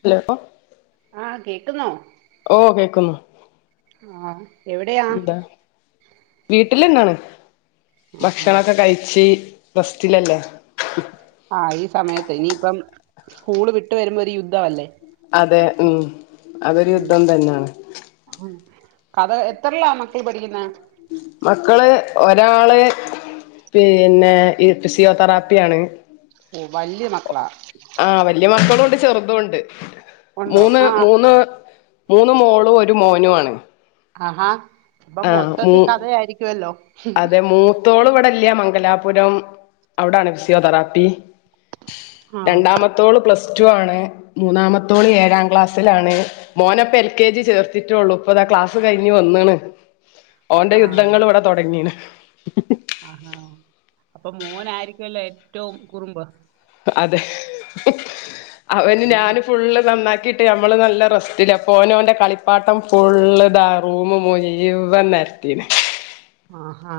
Hello ആഹ് ഓ കേക്കുന്നു ആഹ എവിടെയാ വട്ടിലന്താണ് ആഹാ ഭക്ഷണൊക്കെ കഴിച്ച് സ്റ്റിലല്ലേ ആഹ ഈ സമയത്ത് ഇനിയിപ്പം സ്കൂള് വിട്ടു വരുമ്പോ ഒരു യുദ്ധമല്ലേ അതെ ഉം അതൊരു യുദ്ധം തന്നെയാണ് ഉം കഥ എത്രല്ലാ മക്കൾ പഠിക്കുന്ന മക്കള് ഒരാള് പിന്നെ ഈ ഫിസിയോതെറാപ്പിയ ആാണ് വല്ലിമക്കള ആഹ് വലിയ മക്കളും ഉണ്ട് ചെറുതുംണ്ട് ഉണ്ടോ മൂന്ന് ആഹ് മൂന്ന് മൂന്ന് മോളും ഒരു മോനു ആണ്- ആഹാ അപ്പൊ മൊത്തത്തിൽ കഥയായിരിക്കുവല്ലോ? അതെ മൂത്തോള് ഇവിടെല്ലൃ മംഗലാപുരം അവിടാണ് ഫിസിയോതെറാപ്പി- ആഹ് രണ്ടാമത്തോള് പ്ലസ്- ടുആണ് മൂന്നാമത്തോള് ഏഴാം ക്ലാസിലാണ് മോനെപ്പൊഎ ൽകെ ജി ചേർത്തിട്ടേള്ളു ഇപ്പം ദാ ക്ലാസ് കഴിഞ്ഞ് വന്ന്ണ് ഓന്റെ ആഹ് യുദ്ധങ്ങള് ഇവിടെ തുടങ്ങീണ്- ആഹാ അപ്പൊ മോനായിരിക്കുമല്ലോ ഏറ്റവും കുറുമ്പ്- അതെ അവന് കുഞ്ഞ് ഞാന് ഫുള്ള് നന്നാക്ക്- ക്കീട്ട് നമ്മള് നല്ല റസ്റ്റല്ല ഓനോന്റെറെ കളിപ്പാട്ടം ഫുള് ഇതാ റൂമ് മുഴ്വൻനെ [inaudible] ആഹാ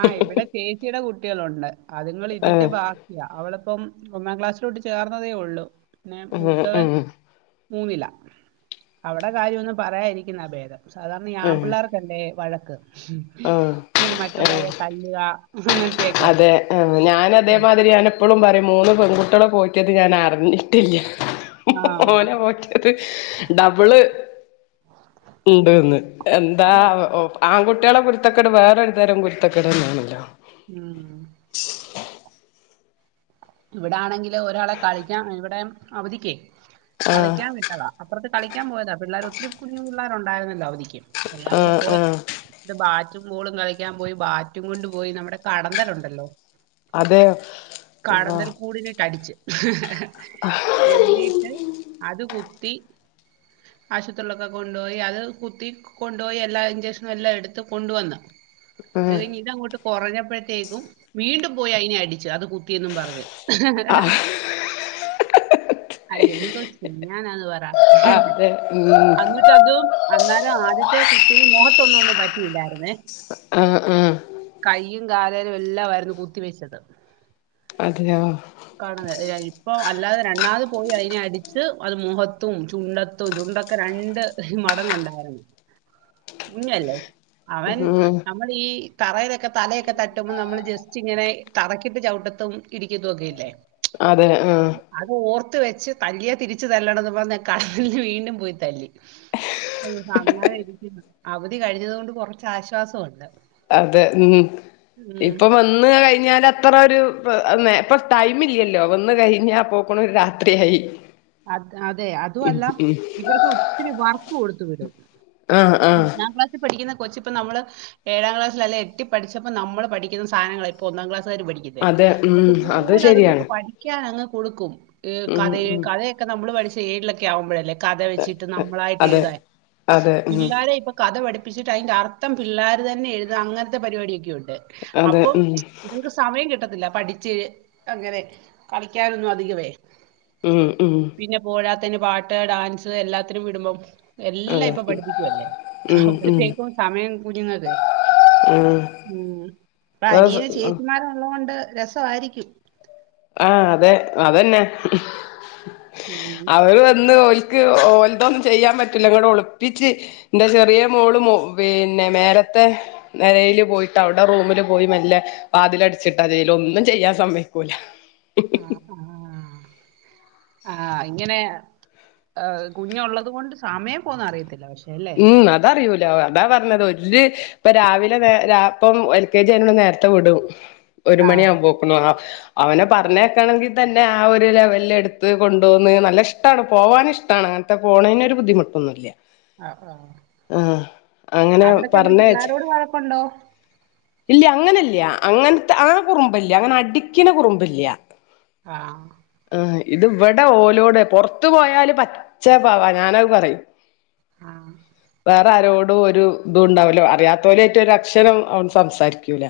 ആഹ് ഇവിടെ ചേച്ചിയുടെ കുട്ടികളുണ്ട്- അതുങ്ങൾ ഇതിന്റെ ആഹ് ബാക്കിയ അവളിപ്പം ഒന്നാം ക്ലാസ്സിലോട്ട് ചേർന്നതേ ഒള്ളു- പിന്നെ ആഹ് മൂത്തവൻ ആഹ് മൂന്നില അവിടെ കാര്യം ഒന്നും പറയതിരിക്കുന്ന ഭേദം- സാധാരണ ഈ ആ ആഹ് പിള്ളേർക്കല്ലേ വഴക്ക് ആഹ് ഇങ്ങെ ആഹ് മറ്റുള്ളവരെ തല്ലുക- അങ്ങനത്തെയൊക്കെ അതെ ആഹ് ഞാൻ അതേമാതിരി ഞാന് എപ്പളും പറയും- മൂന്ന് പെൺകുട്ടികളെ പോറ്റിയത് ഞാൻ അറിഞ്ഞിട്ടില്ല- ആ ഓനെ ഓന്റെത് ഡബിള്. ഉണ്ട്ന്ന് എന്താ അതെ ഓ ആകു ട്ട്യാളെ കുരുത്തക്കട് വേറൊര് തരം കുരുത്തകെടന്നാണല്ലോ. ആഹ് ഇവിടാണെങ്കിൽ ഒരാളെ കളിക്കാ ഇവിടെ അവധിക്കേ ആഹ് കളിക്കാൻ വിട്ടതാ അപ്പൊറ്ത്തെ കളിക്കാൻ പോയതാ പിള്ളേർ ഒത്തിരി കുഞ്ഞു പിള്ളേരു ണ്ടായിരുന്നില്ലോ അവധിക്കു എല്ലാം കൂടെ ആഹ് പോയതാ ആഹ് ന്നിട്ട് ബ റ്റും ബോളും കളിക്കാൻ പോയി ബാറ്റും കൊണ്ട്പോയി നമ്മടെ കടന്തലുണ്ടല്ലോ അതെ കടന്നൽ കൂടിനിട്ട് അടിച്ച് എന്നീട്ട് അത് കു ത്തി ആശുത്രിയിലൊക്കെ കൊണ്ടോയി അത് കുത്തി കൊണ്ടോയി എല്ലാ ഇഞ്ചഷനും എല്ലാം എടുത്ത് കൊണ്ട് വന്ന്. അത് കഴിഞ്ഞ് ഇത് അങ്ങോട്ട് കൊറഞ്ഞപ്പോഴത്തേക്കും വീണ്ടും പോയി അയിനെ അടിച്ചു അത് കു ത്തിന്നും പറഞ്ഞ് ആ എന്തോ ചെയ്യാനാന്ന് പറ അള്ളാ അന്നിട്ട് അതു അന്നേരൊ ആദ്യത്തെ കുത്തിന് മൊഖത്തൊന്നു ഒന്നും പറ്റിയില്ലായിര്ന്നെ ആഹ് ആഹ് കാലേലും എല്ലാമായിരുന്നു കുത്തി വെച്ചത് അതെയോ കാണ ഇപ്പോ അല്ലാതെ രണ്ടാമത് പോയി അയിനെ അടിച്ച് അത് മൊഖത്തും ചുണ്ടത്തും ചുണ്ടൊക്കെ രണ്ട് മടങ്ങുണ്ടായിരുന്നു കുഞ്ഞല്ലേ അവൻ ഉം നമ്മള് ഈ തറയിലൊക്കെ തലയൊക്കെ തട്ടുമ്പോൾ നമ്മൾ ജസ്റ്റ് ഇങ്ങനെ തറക്കിട്ട് ചവിട്ടത്തും ഇടിക്കത്തു ഒക്കെയില്ലേ? അതെ ആഹ് അത് ഓർത്ത് വെച്ച് തല്ലിയാ തിരിച്ച് തല്ലണംന്ന് പറഞ്ഞ് കടന്നല്നെ വീണ്ടും പോയി തല്ലി. അയ്യോ അങ്ങനെ ഇരിക്കുന്നു അവധി കഴിഞ്ഞത് കൊണ്ട് കൊറച്ച് ആശ്വാസമുണ്ട്. അതെ ഉം ഉം ഇപ്പം വന്ന് കഴിഞ്ഞാല്. അത്ര ഒരു ഇപ്പ അ ന്നെ പ്പ ടൈം ഇല്ലല്ലോ വന്ന് കഴിഞ്ഞ അപ്പോക്കുണ് രാത്രിയായി അത് അതെ ഉം അതുവല്ലാം ഉം ഇവർക്ക് ഒത്തിരി വർക്ക് കൊടുത്ത് വിടും. ആഹ് ആഹ് ഒന്നാം ക്ലാസ്സിൽ പഠിക്കുന്ന കൊച്ച് ഇപ്പ നമ്മള് ഏഴാം ക്ലാസ്ലല്ലെ എട്ടി പഠിച്ചപ്പോ നമ്മൾ പഠിക്കുന്ന സാധനങ്ങള ഇപ്പൊ ഒന്നാം ക്ലാ അതെ [unintelligible] ഉം അത് അതുപോലെ ശരിയാണ് അത്ങ്ങക്ക് പഠിക്കാനങ്ങ് കൊടുക്കും ഉം കഥയെ ഉം കഥ നമ്മള് പഠിച്ചെ ഏയിലൊക്കെ ആവുമ്പഴല്ലേ കഥ വെച്ചിട്ട് നമ്മളായിട്ട് അതെ എഴുതാൻ അതെ ഉം പിള്ളേരെയിപ്പോ കഥ പഠി പ്പിച്ചിട്ട് തിൻ്റെർത്തം പിള്ളേർ തന്നെ എഴുത അങ്ങൻത്തെ പരിപാടിയൊക്കെ ഉണ്ട്. അതെ അപ്പം ഉം ഇത്ങ്ങക്ക് സമയം കിട്ടത്തില്ല. പഠിച്ച് അങ്ങനെ കളിക്കാനൊന്നു അധികവെ ഉം ഉം. പിന്നെ പോരാത്ത്ന് പാട്ട് ഡാൻസ് എല്ലാത്തിനും വിടുമ്പം. എല്ലാം അതെ ഇപ്പൊ പഠിപ്പിക്കുവല്ലേ ഉം ഉം ഉം അപ്പഴത്തേക്കും സമയം കുഞ്ഞുങ്ങക്ക്. ഉം അപ്പൊ ഇപ്പൊ അനിയന് ചേച്ചിമാരുള്ളോണ്ട് രസവായിയിരിക്കും. ആഹ അതെ അതന്നെ ഉം അവര് വന്ന് ഓല് ൽക്ക് ഓല്തൊന്നും ചെയ്യാൻ പറ്റില്ല ങ്ങട് ഒളിപ്പിച്ച് ന്റെ ചെറിയ മോള് മോ പിന്നെ മേ ത്തെ നെലേല് പോയിട്ട് അവ്ടെ റൂമിൽ പോയി മെല്ല വാതിലട്ച്ചിട്ട ചെയ്യല് ഒന്നും ചെയ്യാൻ സമൈ [inaudible] അ ആ. ആ ഇങ്ങനെ എ കുഞ്ഞുള്ളത് കൊണ്ട് സമയം പോന്ന അറിയത്തില്ല ശെ ഉം അതറിയൂലോ അതാ പറഞ്ഞത് ഒര് ഇപ്പ രാവിലെ വെ രാ പ്പം എൽ കെ ജി അയിനൊണ്ട് നേര്ത്തെ വിടും ഒരു ആ മണി ആവുമ്പോക്കിനും. അവനെ പറഞ്ഞേക്കണെങ്കിൽ തന്നെ ആ ഒരു ലെവലിൽ ടുത്ത് കൊണ്ടോന്ന് നല്ല ഇഷ്ട്ടാണ് പോവാന് ഇഷ്ട്ടാണ്. അങ്ങൻത്തെ പോണീനൊരു ബുദ്ധിമുട്ടൊന്നുല്ല്യ. ആ, ആ. ആഹ് അങ്ങനെ അവിടെ ചെന്ന് പറഞ്ഞേച്ച്. പിള്ളേരോട് വഴക്കുണ്ടോ ഇല്യ അങ്ങനില്യ അങ്ങനത്തെ ആ കുറുമ്പില്യ അങ്ങനെ അടിക്കണ കുറുമ്പില്യ ആഹ ഇത് ഇവിടെ ഓലോടെ പൊറത്ത് പോയാല് പച്ച പാവാ ഞാന പറയും ആഹ വേറെ ആരോടും ഒരു ഇതുണ്ടാവൂല്ല അറിയാത്തോരായിട്ടു ഒരു അക്ഷരം അവ സംസാരിക്കൂല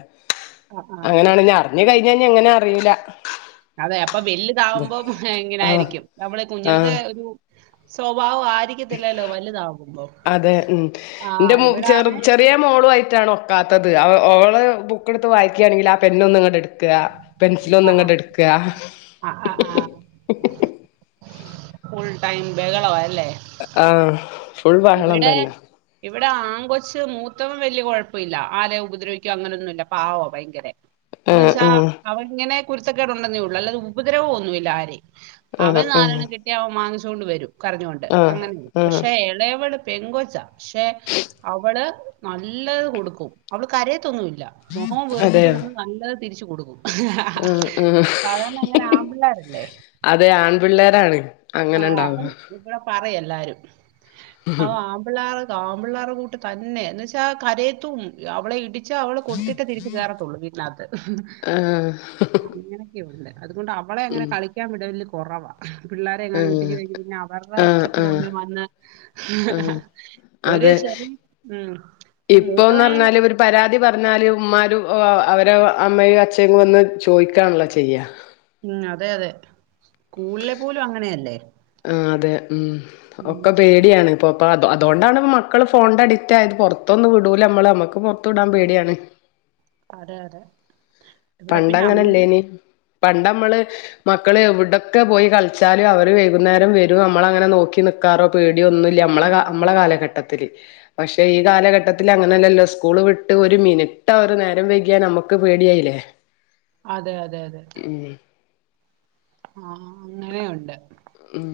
ആ, ആ. അങ്ങനെയാണ് നി അറിഞ്ഞു കയിഞ്ഞ എങ്ങനാ അറിയൂല അതെ അപ്പൊ ഇത് വല്താവുമ്പം ഇങ്ങനെ ആഹ് ആയിരിക്കും നമ്മള് കുഞ്ഞിലത്തെ ആഹ് ഒരു സ്വഭാവം ആയിരിക്കത്തില്ലല്ലോ വലുതാകുമ്പോ അതെ ഉം ആ ന്റെ ഇവിടാണ് ചെറുത് ചെറിയ മോളുയായി ഒക്കാത്തത് അവ ഓളെ ബുക്കെടുത്തു വായിക്കുകയാണെങ്കിൽ ആ പെന്നൊന്നിങ്ങാട്ട് എടു എടുക്ക ആ പെൻസിലോന്നിങ്ങാട്ട് എടുക്കുക ആ ആ ഫുൾ ടൈം ബെഹളവാ ല്ലേ ആഹ ഇവിടെ ഇവിടെ ആ കൊച്ച് മൂത്തവൻ വല്യ കൊഴപ്പല്ല ആര ഉപദ്രവിക്കും അങ്ങനെയൊന്നുമല്ല പാവോ ഭയങ്കരെ എന്ന ആഹ് വെച്ചാ അവരിങ്ങനെ കുരുത്തക്കെട് ഒണ്ടെന്നേ ഉള്ളൂ അല്ലാത് ഉപദ്രവ ഒന്നു ഇല്ല ആരേം ആഹ് അവന് ആഹ് നാലെണ്ണം കിട്ടിയാ അവൻ മാങ്ങിച്ചൊണ്ട് വരും കരഞ്ഞോണ്ട് ആഹ് അങ്ങനെയ ആഹ് ആഹ് പക്ഷെ എളയോ അവള് പെങ്കൊച്ച പക്ഷെ അവള് നല്ലത് കൊടുക്കും അവള് കരയത്തൊന്നൂല്യ ഇല്ല മുഖം വെറുപ്പിച്ചു അതെയോ നിന്ന് നല്ലത് തിരിച്ചു കൊടുക്കും ഹ ഹ ഹാ ആഹ് ആഹ് സാധാരണ അങ്ങനെ ആമ്പിള്ളോരല്ലേ അതെ ആൺപിള്ളേരാണ് അങ്ങനെ ആഹ ഉണ്ടാവ അപ്പൊ ഇവിടെ പറയ് എല്ലാരും ആ ആമ്പിള്ളാർ ആമ്പിള്ളേർ കൂട്ട് തന്നെ എന്നുവച്ചാ കരയത്തുംല്ലാ അവളെ ഇട്ടിച്ച് രിച്ച അവള് കൊടുത്തിട്ടേ തിരിച്ച് കേറത്തുള്ളൂ വീട്ടിനകത്ത് ആഹ് അങ്ങനെയൊക്കെയുണ്ട് അതുകൊണ്ട് അവളെ അങ്ങനെ ഉം കളിക്കാൻ വിടല് കുറവാ പിള്ളേരെങ്ങാനും ആഹ് വീട്ടിക്ക് പിന്നെ അവർടെ ആഹ് ആഹ് അച്ഛനുംമ്മേം വന്നു ആഹ് അതെ ഇപ്പൊന്ന് പറഞ്ഞാല് ഒരു പരാതി പറഞ്ഞാല് ഉമ്മാരു ഉം അവര് അമ്മയും അച്ഛയും വന്ന് ചോദിക്കാണല്ലോ ചെയ്യാ ഉം അതെ അതെ സ്കൂളില് പോലും അങ്ങനെയല്ലേ അതെ ഉം ഉം ഒക്കെ ഉം. പേടിയാണ് ഇപ്പൊ പ്പൊ അതൊണ്ടാണ് മക്കള് ഫോണിന്റെ അഡിക്ട് ആയത് പറത്തൊന്ന വീടുലമ്മള് നമുക്ക് അതെ അതെ ഇവിടെ പിന്നെ അങ്ങ് പണ്ടങ്ങനല്ലേനി പണ്ടമ്മള് മക്കൾ എവിടെയൊക്കെ പോയി കളിച്ചാലും അവര് വൈകുന്നേരം വരും നമ്മള അങ്ങനെ നോക്കി നക്കാറോ പേട് ഒന്നൂല്യ നമ്മളെ നമ്മള കാലഘട്ടം പക്ഷെ ഈ കാലഘട്ടത്തിൽ അങ്ങനെല്ലല്ലോ സ്കൂള് വിട്ട് ഒരു മിനിട്ട് അവര് നേരം വൈകിയാ നമുക്കൊ ക്കെ പേടിയാവില്ലേ അതെ അതെ അതെ ആ അങ്ങനെയുണ്ട് ഉം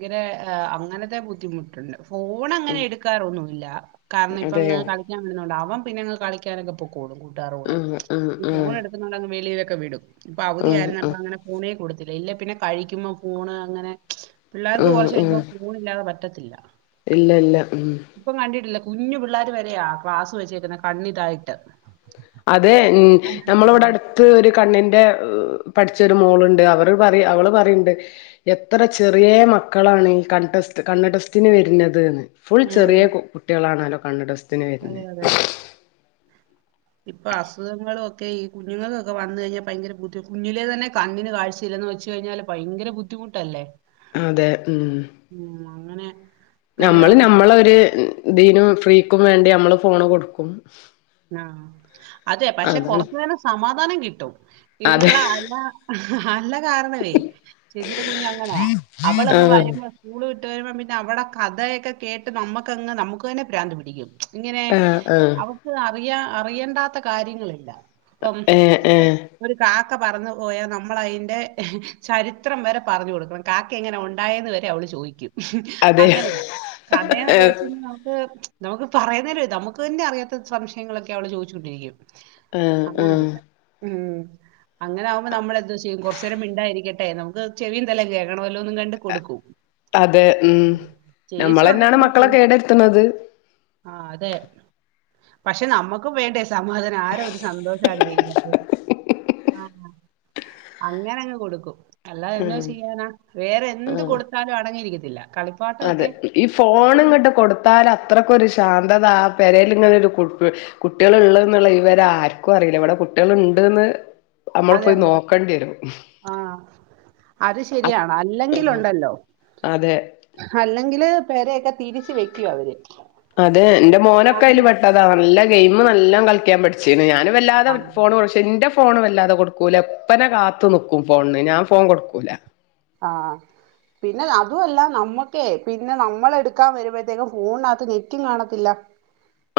ഭയങ്കരെ ഏ അങ്ങനത്തെ ബുദ്ധിമുട്ടുണ്ട് ഫോൺ അങ്ങനെ ഉം എടുക്കാറൊന്നുവില്ല കാരണം ഇപ്പ അങ്ങ് അതെയോ കളിക്കാൻ വിടുന്നകൊണ്ട് അവൻ പിന്നെ അങ്ങ് കളിക്കാനൊക്കെ പൊക്കോ ളും കൂട്ടുകാരുടെ കൂടെ ആഹ് ആഹ് ഈ ഫോൺ ആഹ് ഫോൺ എടുക്കുന്നകൊണ്ട് വെളിയിലൊക്കെ വിടും ഇപ്പോ ആഹ് അവധിയായിരുന്നപ്പോ ആഹ് അങ്ങനെ ഫോണേ കൊടുത്തില്ല ഇല്ലേ പിന്നെ കഴിക്കുമ്പോ ഫോണ് അങ്ങനെ പിള്ളേർക്ക് ആഹ് കുറച്ച് ആഹ് കഴിയുമ്പോ ഫോണില്ലാതെ പ റ്റത്തില്ല ഇല്ല ഇല്ല ഉം കുഞ്ഞ് പിള്ളാര് വരെയാ ഗ്ലാസ്സ് വെച്ചേക്കുന്നെ കണ്ണിതായിട്ട് അതെ ഉം കണ്ണാടി നമ്മടെ ഇവിടെ വെച്ചേക്കുന്നെ. അടുത്ത് ഒരു കണ്ണിന്റെ ഉം പഠിച്ചൊരു മോളുണ്ട് അവർ പറ അവള് പറയണ്ട് എത്ര ചെറിയ മക്കളാണ് ഈ കൺ ടെ സ്റ്റ് കണ്ണ് ടെസ്റ്റിന് വരുന്നത് എന്ന് ഫുൾ ചെറിയ ഉം കു കുട്ടികളാണല്ലോ കണ്ണ് ടെസ്റ്റിന് അതെ വരുന്നത് അതെ ഇപ്പൊ അസുഖങ്ങളുമൊക്കെ ഈ കുഞ്ഞുങ്ങൾക്കൊക്കെ വന്നു കഴിഞ്ഞാൽ ഭയങ്കര ബുധ കുഞ്ഞിലെ തന്നെ കണ്ണിന് കാഴ്ചയില്ലാ ന്ന് വച്ച് കഴിഞ്ഞാല് ഭയങ്കര ബുദ്ധിമുട്ടല്ലേ അതെ ഉം ഉം അങ്ങനെ നമ്മള് വലുതാവുമ്പോ നമ്മളൊ ഒരു ഇതിന്‌ ഫ്രീ ക്കും വേണ്ടി നമ്മള് ഫോൺ കൊടുക്കും ആ അതെ പക്ഷെ അതാണ് കൊറച്ചു നേരം സമാധാനം കിട്ടും അതെ ഇതുങ്ങള അല്ല അല്ല കാരണവേ ചേച്ചിടെ കുഞ്ഞ് അങ്ങനാ അവള് ആഹ് വരുമ്പോ സ്കൂള് വിട്ടു വരുമ്പോ പിന്നെ അവിടെ കഥയൊക്കെ കേട്ട് നമ്മക്കങ്ങ് നമുക്ക് തന്നെ പ്രാന്ത് പിടിക്കും ഇങ്ങനെ ആഹ് ആഹ് അവക്ക് അറിയാ അറിയണ്ടാത്ത കാര്യങ്ങളില്ല അപ്പം ഏഹ് ഇ ഏഹ് ഒരു കാ ക്ക പറന്ന് പോയാൽ നമ്മള് അതിന്റെ ചരിത്രം വരെ പറഞ്ഞു കൊടുക്കണം കാക്ക എങ്ങനെ ഉണ്ടായേന്ന് വരെ അവള് ചോദിക്കും അതെ അങ്ങനെയാ കഥ എന്നൊക്കെ വെച്ച് ആഹ് നമുക്ക് നമുക്ക് പറയുന്നേല നമുക്ക് തന്നെ അറിയാത്ത സംശയങ്ങളൊക്കെ അവള് ചോദിച്ചൊണ്ടിരിക്കും ആഹ് അങ്ങനെയുണ്ട് ഉം അങ്ങനെ ആകുമ്പോ നമ്മളെന്തോ ചെയ്യും കുറച്ച് നേരം മിണ്ടാതിരിക്കട്ടെ നമുക്ക് ചെവിയും തലയും കേക്കണോല്ലോന്നും കണ്ട് കൊടുക്കും അതെ ഉം ചേച്ചി നമ്മള് ഉണ്ട് തന്നെയാണ് പിന്നെ മക്കളെ ചേ- കേട് വരുത്തുന്നത് ആ അതെ പക്ഷെ നമ്മക്കും വേണ്ടേ സമാധാനം ആരാ ഒരു സന്തോഷം ആഗ്രഹിക്കാത്തെ ആ അങ്ങനങ്ങ് കൊടുക്കും അല്ലാതെ എന്നോ ഉം ചെയ്യാനാ വേറെ എന്ത് ആഹ് കൊടുത്താലും അടങ്ങിയിരിക്കത്തില്ല അതെ കളിപ്പാട്ടമൊക്കെ ഈ ഫോണ് ഇപ്പോഴത്തെ- ഇങ്ങോട്ട് കൊടുത്താൽ അത്രക്കൊരു ശാന്തത പെരേൽ ഇങ്ങനെ ഒരു കു കുട്ടികൾ ഉള്ളത് എന്നുള്ള വിവരം ആർക്കും അറിയില്ല ഇവിടെ കുട്ടികള് ഉണ്ടെന്ന് നമ്മള് അതെ പോയി അതെ. നോക്കേണ്ടി വരും ആ. അത് ശരിയാണോ അല്ലെങ്കിൽ ആഹ് ഉണ്ടല്ലോ അതെ അല്ലെങ്കില് പെരെയൊക്കെ തിരിച്ച് വെക്കും അവര് അതെ എന്റെ മോനൊക്കെ അതില് അങ്ങ് പെട്ടതാ നല്ല ഗെയിമും എല്ലാം കളിക്കാൻ പഠിച്ച് ഞാനും വല്ലാതെ ആ. ഫോണ് കുറച്ച് എന്റെ ഫോൺ വല്ലാതെ കൊടുക്കൂല അപ്പനെ കാത്തു നിക്കും ഫോണിന് ഞാൻ ഫോൺ കൊടുക്കൂല ആ പിന്നെ അതും അല്ല നമ്മക്കേ പിന്നെ നമ്മള് എടുക്കാൻ വരുമ്പോഴത്തേക്കും ഫോണിനകത്ത് നെറ്റും കാണത്തില്ല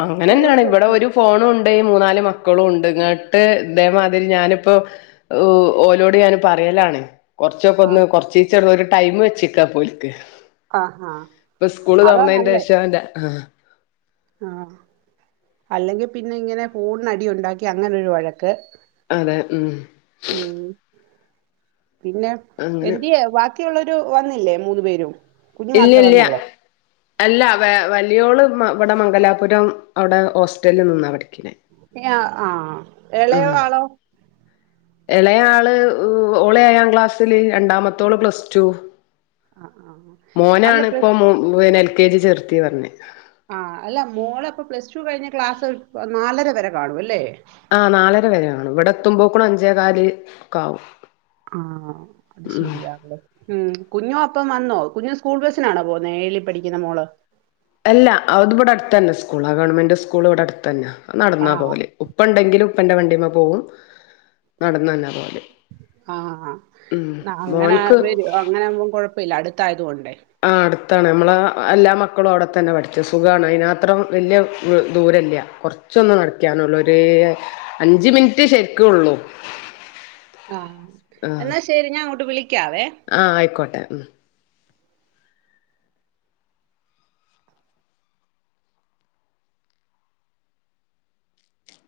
അങ്ങനെ തന്നെയാണ് തീർത്ത് ഇവിടെ ഒരു വെച്ചേക്കും. ഫോണും ഉണ്ട് മൂന്നാല് മക്കളും ഉണ്ട് ഇട്ട് ഇതേമാതിരി ഞാനിപ്പോ ഓലോട് ഞാന് പറയലാണ് കൊറച്ചൊക്കെ ആ. ഒന്ന് കൊറച്ച് ചെറിയൊരു ടൈമ് വെച്ചേക്കാ ഇപ്പോ ഓൽക്ക് ആ ആ. ഇപ്പം സ്കൂള് അതാ തുറന്നതിന്റെ നല്ലേ. ശേഷം ഓന്റെ ആ ആ അല്ലെങ്കിൽ പിന്നെ ഇങ്ങനെ ഫോണിന് അടി ഉണ്ടാക്കി അങ്ങനൊരു വഴക്ക് അതെ ഉം ഉം. പിന്നെ അങ്ങനെ എന്ന്ത്യ ബാക്കിയുള്ളൊരു വന്നില്ലേ മൂന്ന്ു പേരും കുഞ്ഞു ഇല്ല മാത്രേ ഇല്ല വന്നുള്ളൂ അല്ല വ വലിയോള് ഇവിടെ മംഗലാപുരം അവിടെ ഹോസ്റ്റലിൽ നിന്നാവിഠിക്കണ ആഹ എളയോ ആളോ ഇളയ ആള് ഓളെ ആയാാം ക്ലാസ്സിില് രണ്ടാമത്തോള് പ്ലസ് ടു ആഹ് ആഹ് അല്ല മോനാണ് ഇപ്പൊ plus P L K G ചേർത്തി പറഞ്ഞെ ആ അല്ല മോളെ ഇപ്പൊ പ്ലസ് ടു കഴിഞ്ഞ ക്ലാസ് നാലര വരെ കാണൂല്ലേ ആ ഇവിടെ എത്തുമ്പോ കൂടെ അഞ്ചേ കാലി ഒക്കെ ആാവും ആഹ അത് ശരിയാവെ ഉം കുഞ്ഞോ അപ്പം വന്നോ കുഞ്ഞു സ്കൂൾ ബസ്സിനാണോ പോുന്ന എഏഴി പഠിക്കുന്ന മോള് അല്ല അത് ഇവിടെ അടുത്ത തന്നെ സ്കൂൾ ആ ഗവൺമെന്റ് സ്കൂൾ ഇവിടെ അടുത്ത തന്നെ നടന്നാ ആഹ് പോലെ ഉപ്പ ഉണ്ടെങ്കിലിൽ ഉപ്പന്റെ വണ്ടിമ്മ പോകും നടന്നന്ന ആഹ അങ്ങനെ മോൻക്ക് വര അങ്ങനെ ആവുമ്പോം കുഴപ്പമില്ല അടുത്തായത കൊൊണ്ട് ആ അടുത്താണ് നമ്മള എല്ലാ മക്കളും അവിടെ തന്നെ പഠിച്ചു സുഖമാണ് അതിനത്രം വലിയ ദൂര കുറച്ചൊന്ന് നടക്കാനുള്ളൂ അഞ്ച് മിനിറ്റ് ശരിക്കള്ളൂ ആഹ എന്നാ ശരി ഞാൻ അങ്ങോട്ട് വിളിക്ക ആഹ ആയിക്കോട്ടെ ഉ